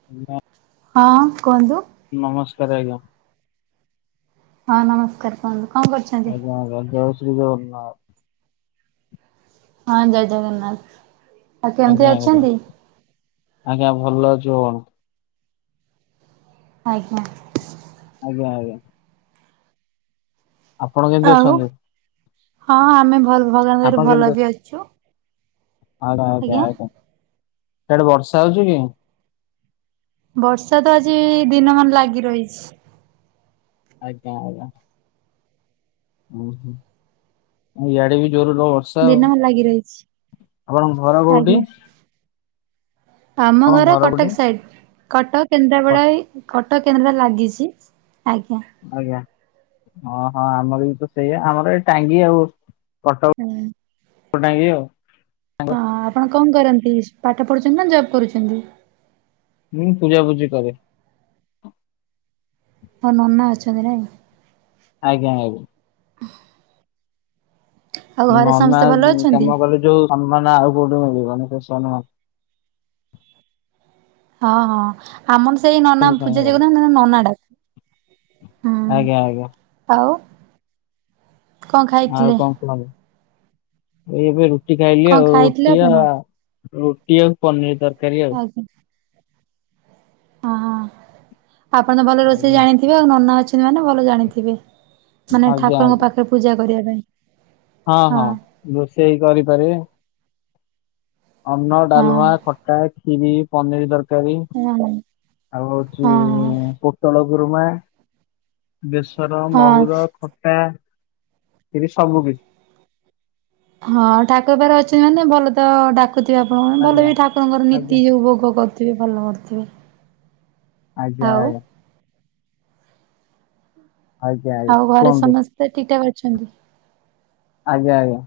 [unintelligible] ହଁ କୁହନ୍ତୁ। ନମସ୍କାରେ ଆଜ୍ଞା। ହଁ ନମସ୍କାର। ତମେ କଣ କରୁଛ? ଆଜ୍ଞା ଆଜ୍ଞା ଜୟ ଶ୍ରୀ ଜଗନ୍ନାଥ। ହଁ ଜୟ ଜଗନ୍ନାଥ। ଆଉ କେମିତି ଆଜ୍ଞା ଆଜ୍ଞା ଅଛନ୍ତି ଆଜ୍ଞା ଭଲ ଅଛୁ କ ଆଜ୍ଞା। ଆଜ୍ଞା ଆଜ୍ଞା। ଆପଣ କେମିତି ଆଉ ଅଛନ୍ତି। ହଁ ଆମେ ଭଲ ଭଗବାନ୍ ଦୟାରୁ ଆପଣ କେମିତି ଭଲ ବି ଅଛୁ। ଆଜ୍ଞା ଆଜ୍ଞା ଆଜ୍ଞା ସେଆଡେ ବର୍ଷା ହଉଛି କି। ବର୍ଷା ତ ଆଜି ଦିନ ମାନ ଲାଗି ରହିଛି। ଆଜ୍ଞା ଆଜ୍ଞା। ଇୟାଡେ ବି ଜୋର ଲୋରର୍ଷ। ଦିନ ଲାଗି ରହିଛି ଘର କୋଉଠି? ଆଜ୍ଞା। ଆମ ଆପଣଙ୍କ ଘରେ ଘର କୋଉଠି କଟକ ସାଇଟ୍। କଟକ କଟ କେନ୍ଦ୍ରାପଡା କଟକ କେନ୍ଦ୍ରା ଲାଗିଛି ଆଜ୍ଞା। ଆଜ୍ଞା ହଁ ହଁ ଆମର ବି ତ ସେଇଆା ଆମର ଏ ଟାଙ୍ଗି ଆଉ କଟକ ହୁଁ। କ ଟାଙ୍ଗି ଆଉ। ହଁ ଆପଣ କଁ କରନ୍ତି ପାଠ ପଢୁଛନ୍ତି ନା ଜବ୍ କରୁଛନ୍ତି। ହୁଁ ପୂଜାପୁଜିି କରେ। ହଁ ନନା ଅଛନ୍ତି ନାଇଁ। ଆଜ୍ଞା ଆଜ୍ଞା। [inaudible] ଆଉ ଘରେ ନନା ସମସ୍ତେ ଭଲ ଅଛନ୍ତି? କାମ କଲେ ଯୋଉ ସନ୍ମାନ ଆଉ କୋଉଠି ମିଳିବନି ସେ ସନ୍ମା ହଁ ହଁ ଆମର ସେଇ ନନା ପୂଜାକରନ୍ତି ନଆମେ ନନାଁ ଡାକୁ ହୁଁ। ଆଜ୍ଞା ଆଜ୍ଞା। ଆଉ କଣ ଆଉ ଖାଇଥିଲେ କଁ କଣବୁ ଏ ଏବେ ରୁଟି ଖାଇଲି କଣ ଆଉ ଖାଇଥିଲେ ରୁଟି ଆ ଆପଣ? ରୁଟି ଆଉ ପନିର୍ ତରକାରୀ। ଆଉ। [inaudible] ଓହୋ ଆପଣ ତ ଭଲ ଆଉ ରୋଷେଇ ନା- ଜାଣିଥିବେ ଆଉ ନନା ଅଛନ୍ତି ମାନେ ଭଲ ଜାଣିଥିବେ। ମାନେ ଆଜ୍ଞା ଠାକୁରଙ୍କ ଆଜ୍ଞା ପାଖରେ ପୂଜା କରିବା ପାଇଁ। ହଁ ହଁ ରୋଷେଇ କରିପାରିବେ। ଅନ୍ନ ହଁ ଡାଲୁମା ଖଟା ଖିର ପନିର ତରକାରି। ହଁ ଆଉ ହଉଛି ହଁ ପୋଟଳ ଗୁରୁମା। ବେସର ହଁ। ମହୁର ଖଟା ଏ ସବୁ କିଛି। ହଁ ଠାକୁର ପାଖରେ ଅଛନ୍ତି ମାନେ ଭଲ ତ ଡାକ ଦେଖୁଥିବେ ଆପଣମାନେ ଭଲ ଆଜ୍ଞା ବି ଠାକୁରଙ୍କର ଆଜ୍ଞା ନୀତି ଯଉ ଭୋଗ କରୁଥିବେ ଭଲ କରିଥିବେ ଆଜ୍ଞା ଆଜ୍ଞା। ଆଜ୍ଞା ଆଜ୍ଞା ଆଉ ଘରେ କୁହନ୍ତୁ ସମସ୍ତେ ଠିକ୍ ଠାକ୍ ଅଛନ୍ତି। ଆଜ୍ଞା ଆଜ୍ଞା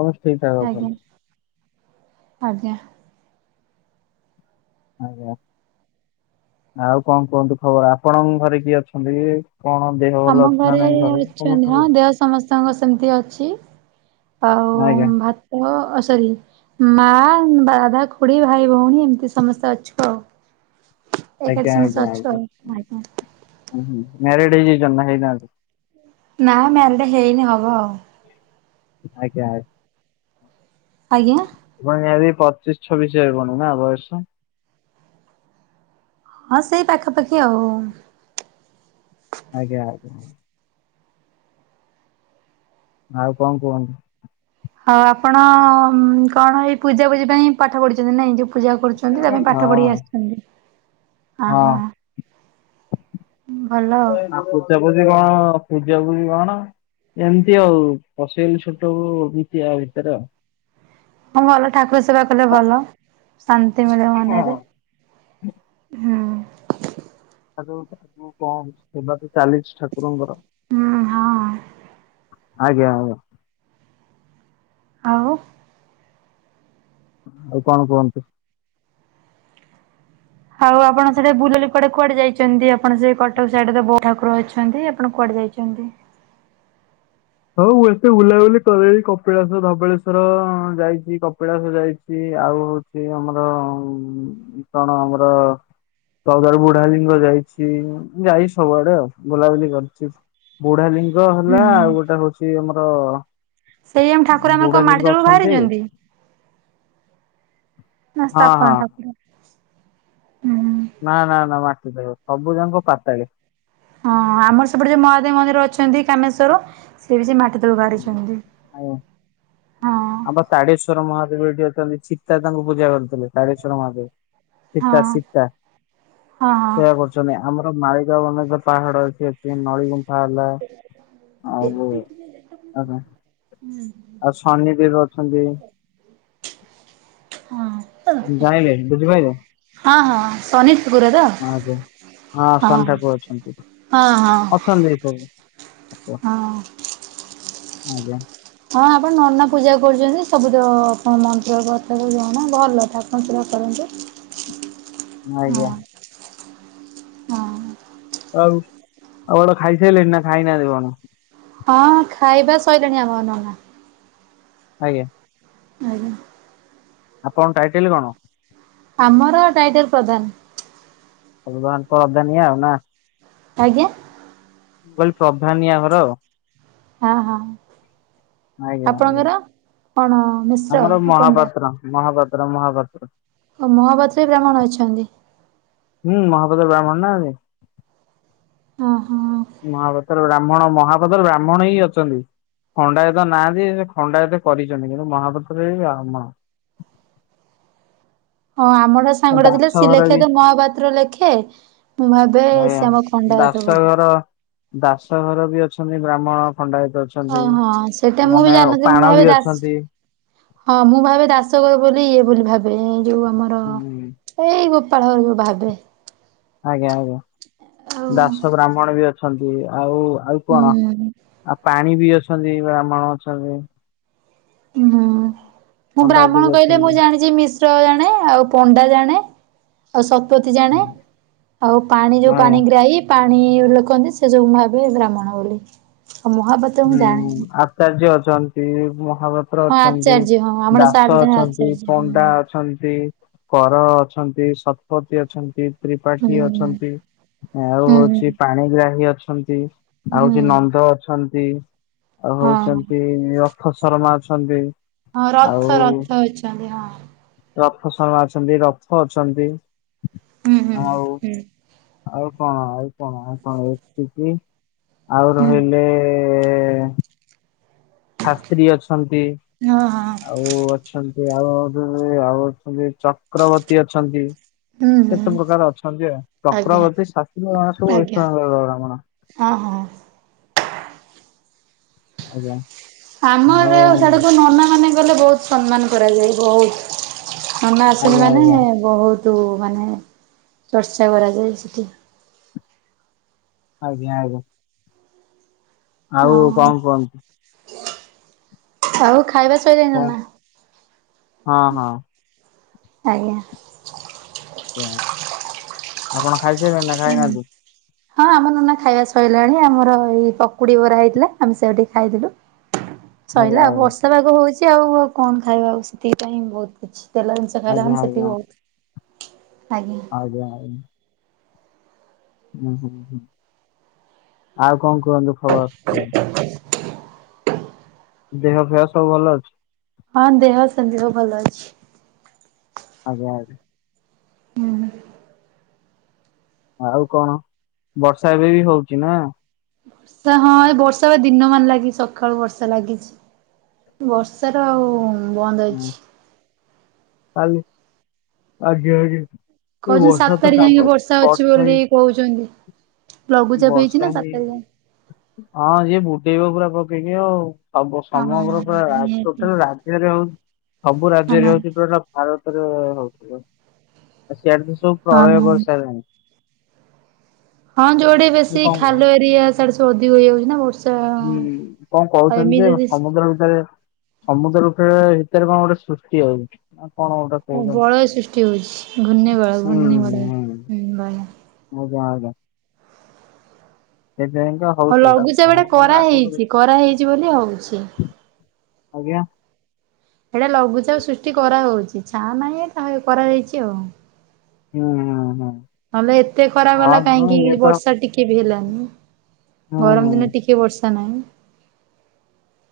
ହବ ଠିକ୍ ଠାକ୍ ଆଜ୍ଞା ଅଛନ୍ତି। ଆଜ୍ଞା। ଆଜ୍ଞା। ଆଉ କଁ କୁହନ୍ତୁ ଖବର ଆପଣଙ୍କ ଘରେ କିଏ ଅଛନ୍ତି କଣ ଦେହ ଭଲ ଆମ ଅଛି ନା ଘରେ ନାଇଁ ଅଛନ୍ତି ସମସ୍ତଙ୍କର ହଁ ଦେହ ସମସ୍ତଙ୍କ ସେମିତି ଅଛି ଆଉ ଆଜ୍ଞା। ଭାତ ଅ ସରି ମା ବାଦା ଖୁଡ଼ି ଭାଇ ଭଉଣୀ ଏମିତି ସମସ୍ତେ ଅଛୁ ଆଉ। ଏକାଠି ସମସ୍ତେ ଅଛୁ ଆଉ ଆଜ୍ଞା। ହଁ, ହଁ। ମ୍ୟାରେଡ ହେଇଯାଇଛନ୍ତି ନାଁ ହେଇନାହାନ୍ତି? ନା ମ୍ୟାରେଡ୍ ହେଇନି ହବ ଆଉ। ଆଜ୍ଞା, ଆଜ୍ଞା। ଆଜ୍ଞା। ମୋର ନିହାତି ପଚିଶ ଛବିଶ ହବଣି ନା ବୟସ। ହଁ ସେଇ ପାଖାପାଖି ଆଉ। ଆଜ୍ଞା। ଆଉ କଣ କୁହ? ହଉ ଆପଣ କଣ ଏଇ ପୂଜା ପୂଜି ପାଇଁ ପାଠ ପଢୁଛନ୍ତି ନାଇଁ ଯୋଉ ପୂଜା କରୁଛନ୍ତି ତା ହଁ ପାଇଁ ପାଠ ପଢି ଆସୁଛନ୍ତି। ଆହା ଆଉ ପୂଜା ପୂଜି କଣ ପୂଜା ପୂଜି କଣ ଏମିତି ଆଉ ଫସେଇଲି ଛୋଟ ବେଳୁ ବିଦ୍ୟା ଆ ଭିତରେ ଆଉ ହଁ ଭଲ ଠାକୁର ସେବା କଲେ ଭଲ ଶାନ୍ତି ମିଳେ ମନରେ। ହୁଁ। ଆ ଆଗକୁ କଣ ହଉଚି ସେବା ତ ଚାଲିଛି ଠାକୁରଙ୍କର। ହୁଁ ହଁ। ଆଜ୍ଞା, ଆଜ୍ଞା। ଆଉ। ଆଉ କଣ କୁହନ୍ତୁ? ଆଉ ଆପଣ ସେଠି ବୁଲୁଡେ କୁଆଡେ କୁଆଡେ ଯାଇଛନ୍ତି? ଆପଣ ସେ କଟକ ସାଇଡରେ ବହୁତ ଠାକୁର ଅଛି। ଅଛନ୍ତି। ଆପଣ କୁଆଡେ ଯାଇଛନ୍ତି? ହଉ, ମୁଁ ଏତେ ବୁଲାବୁଲି କରେନି। କପିଳାସ, ଧବଳେଶ୍ଵର, ଯାଇଛି, କପିଳାସ ଯାଇଛି ଆଉ ସେ ଆମର କଣ ଆମର ଚୈଦାର ବୁଢାଲିଙ୍ଗ ଯାଇଛି। ଯାଇଚି ସବୁଆଡେ ଆଉ ବୁଲାବୁଲି କରିଛି। ବୁଢାଲିିଙ୍ଗ ହେଲା। ହୁଁ। ଆଉ ଗୋଟେ ହଉଛି ଆମର ସେଇ ଆମ ଠାକୁର ଆମର କଣ ମାଟି ବୁଢାଲିିଙ୍ଗ ତଳକୁ ଅଛନ୍ତି। ବାହାରିଛନ୍ତି ନା ହଁ ହଁ ସ୍ଥାପନା ଠାକୁର। ହୁଁ, ହୁଁ ନା, ନା, ନା ମାଟି ତଳୁ, ସବୁ ଜାକ ପାତାଳି। ହଁ ଆମର ସେପଟେ ଯୋଉ ମହାଦେବ ମନ୍ଦିର ଅଛନ୍ତି କାମେଶ୍ୱର ସିଏ ବି ସେ ମାଟି ତଳକୁ ବାହାରିଛନ୍ତି। ହଁ ଆମର ତାଡେଶ୍ଵର ମହାଦେବ ଏଠି ଅଛନ୍ତି। ସୀତା ତାଙ୍କୁ ପୂଜାକରୁଥିଲେ, ତାଡେଶ୍ଵର ମହାଦେବ। ହଁ ସୀତା, ସୀତା, ହଁ ହଁ ସେୟା କରୁଛନ୍ତି। ଆମର ମାଳିଗାଓ ଅନେକ ପାହାଡ ଏଠି ଅଛି। ସେ ନଳି ଗୁମ୍ଫା ହେଲା। ଆଉ ହୁଁ ଉଁ ଆଉ ଶନିଦେବ ଅଛନ୍ତି। ହଁ। ଯାଇଁଲେ, ବୁଝିପାଇଲେ? ହଁ, ହଁ ଶନି ଠାକୁର ତ? ହଁ ହଁ, ଶନି ଠାକୁର ଅଛନ୍ତି ହଁ, ହଁ। ଅଛନ୍ତି ଏସବୁ? ହଁ। ଆଜ୍ଞା। ହଁ ଆପଣ ନନା ପୂଜା କରୁଛନ୍ତି, ସବୁ ତ ଆପଣ ମନ୍ଦିର କଥା ଜଣା ଭଲ ଠାକୁର ପୂଜା କରନ୍ତୁ। ଆଜ୍ଞା। ହଁ ହଁ ଆଉ ଆଉଗୋଟେ ଖାଇସାରିଲଣି ନା ଖାଇନାହାନ୍ତି କଣ? ହଁ, ହଁ ଖାଇବା ସଇଲାଣି ଆମର ନନା। ଆଜ୍ଞା। ଆଜ୍ଞା। ଆପଣ ଟାଇଟେଲ କଣ? ଆମର ଟାଇଟେଲ ପ୍ରଧାନ। [unintelligible] ପ୍ରଧାନିଆ ନା। ଆଜ୍ଞା। କହିଲେ ପ୍ରଧାନିୟା ଘର ଆଉ ହଁ ହଁ ଆଜ୍ଞା ଆଜ୍ଞା। ଆପଣଙ୍କର କଣ ମିଶ୍ର ଆମର ନା ପଣ୍ଡା? ମହାପାତ୍ର ମହାପାତ୍ର, ମହାପାତ୍ର। ଓ ମହାପାତ୍ର ରୁ ବ୍ରାହ୍ମଣ ଅଛନ୍ତି? ହୁଁ ମହାପାତ୍ର ବ୍ରାହ୍ମଣ ନାହାନ୍ତି? ହଁ ହଁ ମହାପାତ୍ରର ବ୍ରାହ୍ମଣ, ମହାପାତ୍ରର ବ୍ରାହ୍ମଣ ହିଁ ଅଛନ୍ତି। ଖଣ୍ଡାଏତ ନାହାନ୍ତି, ସେ ଖଣ୍ଡାଏତ କରିଛନ୍ତି, କିନ୍ତୁ ମହାପାତ୍ରରେ ବ୍ରାହ୍ମଣ ହଁ ଆମର ସାଙ୍ଗଟା ଥିଲା, ଦାସ ସିଏ ଘର ଲେଖେ ବି ତ ମହାପାତ୍ର ଲେଖେ, ମୁଁ ଭାବେ ସି ଆମ ଖଣ୍ଡାଏତ ବୋଧେ ଦାସଘର ବି ଅଛନ୍ତି, ବ୍ରାହ୍ମଣ ଖଣ୍ଡାୟତ ଅଛି। ଓହୋ ସେଇଟା ଅ ମୁଁ ବି ମାନେ ଜାଣିନଥିଲି ମୁଁ ପାଣ ଭାବେ ବି ଦାସ ଅଛନ୍ତି। ହଁ ମୁଁ ଭାବେ ଦାସ କ ବୋଲି ଇଏ ବୋଲି, ଭାବେ ଏ ଯୋଉ ଆମର ହୁଁ ଏଇ ଗୋପାଳ ହରୁ ମୁଁ ଭାବେ। ଆଜ୍ଞା ଆଜ୍ଞା, ଆଉ ଦାସ ବ୍ରାହ୍ମଣ ବି ଅଛନ୍ତି ଆଉ ଆଉ କଣ? ହୁଁ। ଆଉ ପାଣି ବି ଅଛନ୍ତି ବ୍ରାହ୍ମଣ ଅଛନ୍ତି। ଉ ହୁଁ, ମୁଁ ପଣ୍ଡାତି ବ୍ରାହ୍ମଣ ବି କହିଲେ ମୁଁ ଅଛନ୍ତି। ଜାଣିଛି ମି ଶ୍ର ଜାଣେ, ଆଉ ପଣ୍ଡା ଜାଣେ, ଆଉ ସତ ତ୍ପଥି ଜାଣେ, ଆଉ ପାଣି ଯୋଉ ପାଣି ଆଜ୍ଞା ଗ୍ରାହୀ ପାଣି ଲେଖନ୍ତି, ସେ ସବୁ ମୁ ଭାବେ ବ୍ରାହ୍ମଣ ବୋଲି, ଆଉ ମହାପା ହୁଁ ଆଚାର୍ଯ୍ୟ ଅଛନ୍ତି, ମହାପାତ ଠର ହଁ ଅଛନ୍ତି ଆଚାର୍ଯ୍ୟ ହଁ ଆମର ଦାସ ସାର୍ ଜଣେ ଅଛନ୍ତି ଆଚାର୍ଯ୍ୟ ହଁ ପଣ୍ଡା ହଁ। ଅଛନ୍ତି କର ଅଛନ୍ତି ଶତପଥୀ ଅଛନ୍ତି ହୁଁ ତ୍ରିପାଠୀ ହୁଁ ଅଛନ୍ତି ଆଉ ହୁଁ ହଉଛି ପାଣିଗ୍ରାହୀ ଅଛନ୍ତି ଆଉ ହଉଛି ହୁଁ ନନ୍ଦ ଅଛନ୍ତି ଆଉ ହଁ ହଉଛନ୍ତି ରଥ ଶର୍ମା ଅଛନ୍ତି ହଁ ଆଉ ରଥ ରଥ ଅଛନ୍ତି ହଁ ରଥ ସମୟ ଅଛନ୍ତି ରଥ ଅଛନ୍ତି ହୁଁ ହୁଁ ଆଉ ହୁଁ ଆଉ କଣ ଆଉ କଣ ଆଉ କଣ ଏତିକି ଆଉ ହୁଁ ରହିଲେ ଏ ଶାସ୍ତ୍ରୀ ଅଛନ୍ତି ହଁ ହଁ ଆଉ ଅଛନ୍ତି ଆଉ ଆଉ ଅଛନ୍ତି ଚକ୍ରବର୍ତ୍ତୀ ଅଛନ୍ତି ହୁଁ ହୁଁ କେତେ ପ୍ରକାର ଅଛନ୍ତି ଆ ଆଜ୍ଞା ଚକ୍ରବର୍ତ୍ତୀ ଶାସ୍ତ୍ରୀ ଏମାନେ ସବୁ ଆଜ୍ଞା ଏକା ବ୍ରହ୍ମଣ ହଁ ହଁ ଆଜ୍ଞା ଆମର ଆଉ ସିଆଡ଼େ କଣ ନନା ମାନେ ଗଲେ ବହୁତ ସମ୍ମାନ କରାଯାଏ ବହୁତ ନନା ଆସିଲେ ଆଜ୍ଞା ମାନେ ଆଜ୍ଞା ବହୁତ ମାନେ ଚର୍ଚ୍ଚା କରାଯାଏ ସେଠି ଆଜ୍ଞା ଆଜ୍ଞା ଆଉ କଣ କୁହନ୍ତୁ ହଁ ଆଉ ଖାଇବା ସେ [inaudible] କଣ ନା ହଁ ହଁ। ଆଜ୍ଞା ଆଜ୍ଞା ଆପଣ ଖାଇ ସାଇଲେଣି ନା ଖାଇନାହାନ୍ତି ହଁ ଆମ ମାନ ଖାଇବା ଶଇଲାଣି ଆମର ଏଇ ପକୁଡି ବରା ହେଇଥିଲା ଆମେ ସେଇଆ ଟିକେ ଖାଇଦେଲୁ [inaudible] ସରିଲା ଆଉ, ଆଜ୍ଞା ବର୍ଷା ପାଗ ହଉଛି ଆଉ କଣ ଖାଇବା ଆଉ, ସେତିକିଟାହିଁ ବହୁତ କିଛି। ତେଲ ଜିନିଷ ଖାଇଲା ଆଜ୍ଞା ମାନେ ସେତିକି ଆଜ୍ଞା। ବୋହୁତ, ଆଜ୍ଞା। ଆଜ୍ଞା। ହୁଁ ହୁଁ ହୁଁ, ଆଉ କଣ କୁହନ୍ତୁ? ଖବର [unintelligible] ଦେହ ଫେହ ସବୁ ଭଲ ଅଛି? ହଁ, ଦେହ ସେମିତି ସବୁ ଭଲ ଅଛି। ଆଜ୍ଞା। ହୁଁ। ଆଉ, କଣ ବର୍ଷା ଏବେ ବି ହଉଛି ନା? ବର୍ଷା ହଁ, ଏ ବର୍ଷା ବା ଦିନ ମାନ ଲାଗିଛି, ସକାଳୁ ବର୍ଷା ଲାଗିଛି। ବର୍ଷା ର ଆଉ ବନ୍ଦ ଅଛି। ଆଜ୍ଞା ଆଜ୍ଞା। କହୁଛନ୍ତି ସାତ ତାରିଖ ଯାଏଁ ବର୍ଷା ଅଛି ବୋଲି, ହେଇ କହୁଛନ୍ତି ଲଘୁଚାପ ହେଇଛି ବର୍ଷା ନା ସାତ ହେଇ ତାରିଖ ଯାଏ ହଁ, ସିଏ ବୁଡେଇବ ପୁରା ପକେଇକି ଆଉ। ସମଗ୍ର ହଁ ପୁରା ନିହାତି ଟୋଟାଲ ରାଜ୍ୟରେ ହଉଛି, ସବୁ ରାଜ୍ୟରେ ହଁ ହଉଛି ପୁରା ଭାରତରେ ହଉଥିବ, ଆ ସିଆଡେ ତ ସବୁ ପ୍ରଳୟ ହଁ। କରିସାରିଲାଣି। ହଁ, ଯୋଉଠେ ଇଏ ବେଶୀ କଣ ନା ଖାଲ ଏରିଆ ସିଆଡେ ସବୁ ଅଧିକ ହେଇଯାଉଛି ନା ବର୍ଷା। ହୁଁ, କଣ ଆଉ କହୁଛନ୍ତି ଏମିତି ଯେ, ଯଦି ସମୁଦ୍ର ଭିତରେ ସମୁଦ୍ରଭିତରେ ଭିତରେ କଣ ଗୋଟେ ସୃଷ୍ଟି ହଉଛି, ନା କଣ ଗୋଟେ? କହୁଛନ୍ତି ବଳୟ ସୃଷ୍ଟି ହଉଛି, ଘୂର୍ଣ୍ଣି ବଳୟ, ଘୂର୍ଣ୍ଣିବଳୟ। ଆା ଆା [unintelligible] ସେଥିାଇ [unintelligible] ହଁ, ଲଘୁଚାପଟା କରାହେଇଛି, କରାହେଇଛି ବୋଲି ହଉଛି। ଆଜ୍ଞା। ସେଇଟା ଲଘୁଚାପ ସୃଷ୍ଟି କରାହଉଛି, ଛା ନାହିଁ ତାହା କରାଯାାଇଛି ଆଉ। ହୁଁ ହୁଁ ହୁଁ। ନହଲେ ଏତେ ହଁ ଖରାଗଲା, ମୁଁ କାହିଁକି ଇଏ ତ ବର୍ଷା ଟିକେ ବି ହେଲାନି। ହୁଁ ଗରମ୍ ଦିନେ ଟିକେ ବର୍ଷା ନାହିଁ।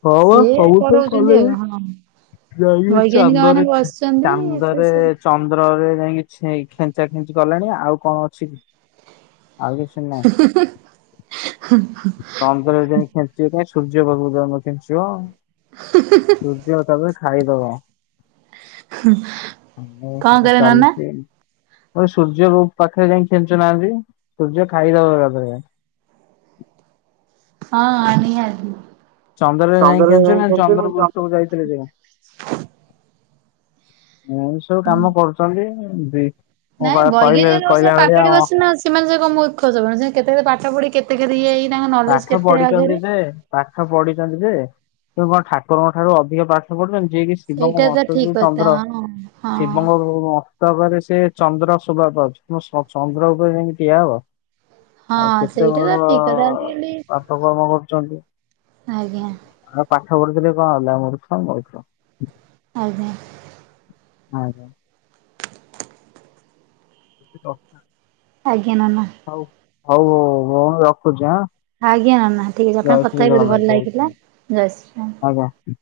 ହଁ ବା ସିଏ ସବୁ ତ କରଉଛନ୍ତି କଲେଣି। ଆଉ ହଁ ଯାଇଁକି ବୈଜ୍ଞାନିକ ମାନେ ଚାନ୍ଦରେ, ବସିଛନ୍ତି ସେ ଚାନ୍ଦରେ ସେ ଚନ୍ଦ୍ରରେ ଯାଇଁକି ଖେଞ୍ଚା ଖେଞ୍ଚି କଲେଣି ଆଉ କଣ ଅଛି କି ଆଉ ନାହିଁ ହି-ହି-ହି-ହି-ହି। [unintelligible] ଚନ୍ଦ୍ରରେ ଯାଇ ଖେଞ୍ଚିବ କାଇଁ, ସୂର୍ଯ୍ୟପାଖକୁ ଯାଉନ ଖେଞ୍ଚିବ। ହୁଁ-ହୁଁ-ହୁଁ। [unintelligible] ସୂର୍ଯ୍ୟ ଏକାଥରେ ଖାଇଦବ। କଣ ଆ କରେ ନନା ଚାଲିଚି ମୁଁ କହିଲି ସୂର୍ଯ୍ୟଙ୍କ ପାଖରେ ଯାଇ ଖେଞ୍ଚୁ ନାହାନ୍ତି, ସୂର୍ଯ୍ୟ ଖାଇଦବ ଏକାଥରେ। ହଁ ଆଣିଲି ଆଜି। ଚନ୍ଦ୍ରରେ ଯାଇ ଖେଞ୍ଚୁ ନହେଲେ ଚନ୍ଦ୍ର ପୃଷ୍ଠକୁ ଯାଇ ଖେଞ୍ଛୁ। ଏମତି ସବୁ କାମ କରୁଚନ୍ତି, ବି କହିଲେ କହିଲା ଭଳିଆ ନାଁ ସେମାନେ ସେ କଣ ମୂର୍ଖ ସେମାନେ, ସେମାନେ କେତେ-କେତେ ପାଠ ପଢି କେତେ-କେତେ ଇଏ ହେଇକି ତାଙ୍କ ନଲେଜ୍ ପାଠ କେତେ ପଢିଛନ୍ତି ଆଗେରେ। ଯେ ପାଠ ପଢିଛନ୍ତି ଯେ, ସେ କଣ ଠାକୁରଙ୍କ ଠାରୁ ଅଧିକ ପାଠ ପଢିଚନ୍ତି, ଯିଏ କିି ଶିବଙ୍କ ସେଇଟା ତ ମସ୍ତକରେ ଠିକ ଯୋଉ କଥା ଚନ୍ଦ୍ର, ହଁ ହଁ। ଶିବଙ୍କ ମସ୍ତକରେ ସେ ଚନ୍ଦ୍ର ଶୋଭା ପାଉଚି, ତୁମେ ଚନ୍ଦ୍ର ଉପରେ ଯାଇଁକି ଠିଆ ହବ? ଆଉ ହଁ କେତେ ସେଇଟା ତ ବଡ! ଠିକ କଥା ଆଜିକାଲି ପାପ କାମ କରୁଚନ୍ତି। ଆଜ୍ଞା ଆମେ ପାଠ ପଢିଥିଲେ କଣ ହେଲା ମୂର୍ଖ ମୂର୍ଖ। ଆଜ୍ଞା। ଆ [unintelligible] ଆଜ୍ଞା ନନା। ହଉ ହଉ ହଉ ହଉ ଭଉଣୀ ରଖୁଚି ଆଁ? ଆଜ୍ଞା ନନା ଠିକ୍ [unintelligible] ଜୟ କଥା ଶ୍ରୀ ହେଇକି ଜଗନ୍ନାଥ ଭଲ ଜୟ ଲାଗିଲା ଶ୍ରୀ ଜୟ ଶ୍ରୀରାମ୍। ଆଜ୍ଞା।